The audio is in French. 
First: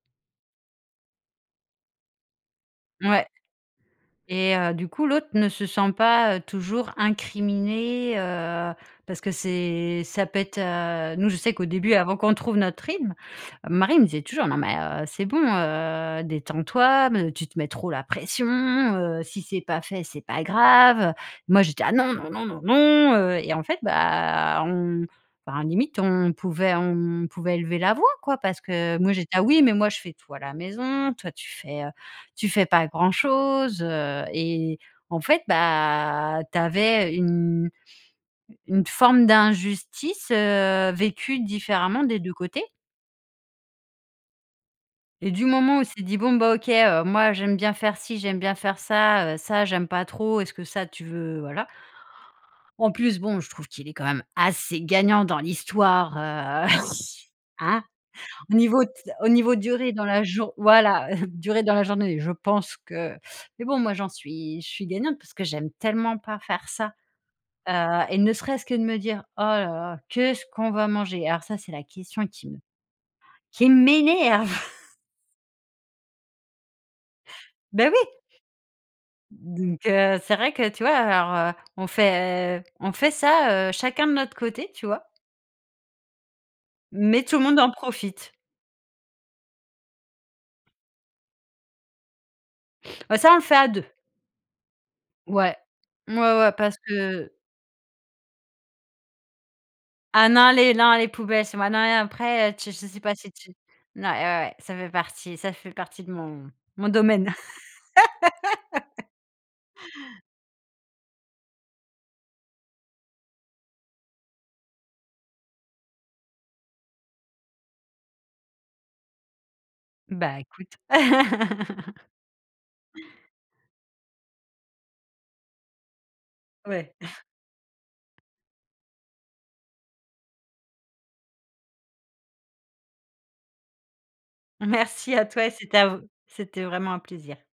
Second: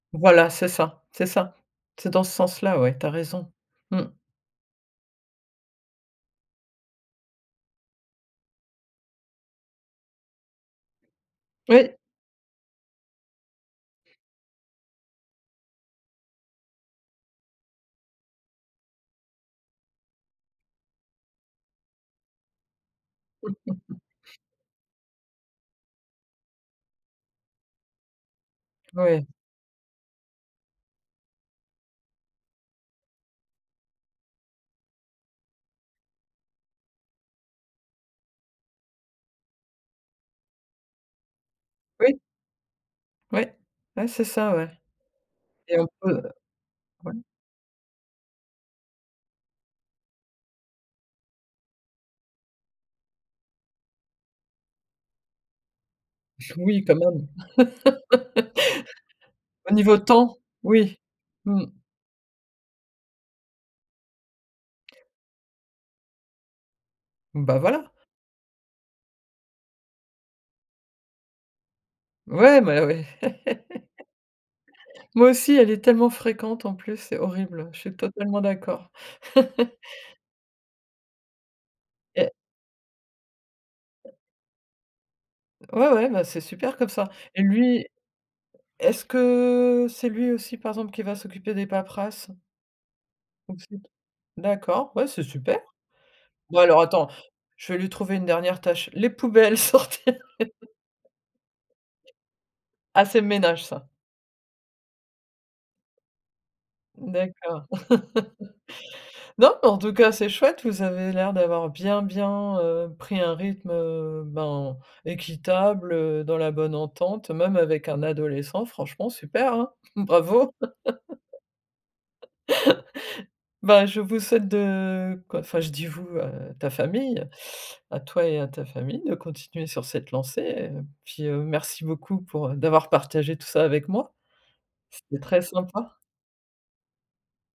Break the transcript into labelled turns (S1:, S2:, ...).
S1: Voilà, c'est ça, c'est ça. C'est dans ce sens-là, ouais. Tu as
S2: Ouais
S1: raison. Mmh.
S2: et heu, du coup, l'autre ne se sent pas, heu, toujours incriminé, heu, parce que c'est ça peut être heu, nous, je sais qu'au
S1: Oui.
S2: début, avant qu'on trouve notre rythme, mon mari me disait toujours: «Non, mais heu, c'est bon, heu, détends-toi mais tu te mets trop la pression, heu. Si c'est pas fait, c'est pas grave, heu». Moi, j'étais là: «Ah non, non, non, non, non», heu, et en fait, bah, on enfin limite, on pouvait on on pouvait élever la voix, quoi parce que moi, j'ai
S1: Ouais.
S2: dit: «Ah oui, mais moi, je fais tout à la maison. Toi, tu fais, heu, tu fais pas grand chose», heu, et en fait, bah, tu avais une une forme d'injustice, heu, vécue différemment, des
S1: Oui.
S2: 2 côtés.
S1: Ouais, ouais, c'est ça. Ouais.
S2: Et du
S1: Il
S2: moment
S1: est
S2: où il
S1: un
S2: s'est
S1: peu,
S2: dit:
S1: heu
S2: «Bon, bah, OK, heu,
S1: ouais.
S2: moi, j'aime bien faire ci, j'aime bien faire ça, heu, ça, j'aime pas trop. Est-ce que ça, tu veux voilà». En plus, bon, je trouve qu'il est, quand même, assez gagnant dans l'histoire, heu,
S1: Oui, quand même.
S2: hein? Au niveau t au niveau
S1: Au
S2: durée
S1: niveau
S2: dans la
S1: temps,
S2: jour
S1: oui.
S2: voilà durée
S1: Mmh.
S2: dans la journée, je pense que mais bon, moi, j'en suis je suis gagnante parce que j'aime tellement pas faire ça,
S1: Bah, voilà.
S2: heu, et ne serait-ce que de me dire: «Oh là là, qu'est-ce qu'on va manger?» alors ça, c'est la question qui m
S1: Ouais, mais ouais.
S2: qui m'énerve!
S1: Moi aussi. Elle est tellement fréquente, en plus, c'est horrible. Je
S2: Beh
S1: suis
S2: oui.
S1: totalement d'accord.
S2: Donc heu, c'est vrai que tu vois? Alors, heu, on
S1: Eh
S2: fait on fait ça, heu, chacun de notre côté, tu vois?
S1: Ouais, ouais, bah c'est super comme ça,
S2: Mais tout
S1: et
S2: le monde en
S1: lui,
S2: profite.
S1: est-ce que c'est lui aussi, par exemple, qui va s'occuper des paperasses?
S2: Bah ça, on le fait à
S1: Aussi.
S2: 2.
S1: D'accord, ouais, c'est
S2: Ouais,
S1: super.
S2: ouais, ouais,
S1: Bon
S2: parce
S1: alors, attends,
S2: que
S1: je vais lui trouver une dernière tâche. Les poubelles, sortir
S2: Ah non, les non, les poubelles, c'est moi, non, et après heu, tu je sais
S1: Ah!
S2: pas
S1: C'est le
S2: si tu
S1: ménage, ça.
S2: n ouais, ouais, ça fait partie ça fait partie de mon mon domaine.
S1: D'accord. Non mais en tout cas, c'est chouette. Vous avez l'air d'avoir bien, bien, heu, pris un rythme, heu, ben, équitable, heu, dans la bonne entente même avec un adolescent. Franchement, super, hein.
S2: Bah,
S1: Bravo!
S2: écoute.
S1: Ben, je vous souhaite de, quoi, enfin je dis: «Vous», heu, ta
S2: Ouais.
S1: famille, à toi et à ta famille, de continuer sur cette lancée et, heu, puis merci beaucoup pour d'avoir partagé tout ça avec moi.
S2: Merci
S1: C'était
S2: à
S1: très
S2: toi, et c'était
S1: sympa.
S2: un v c'était vraiment un plaisir.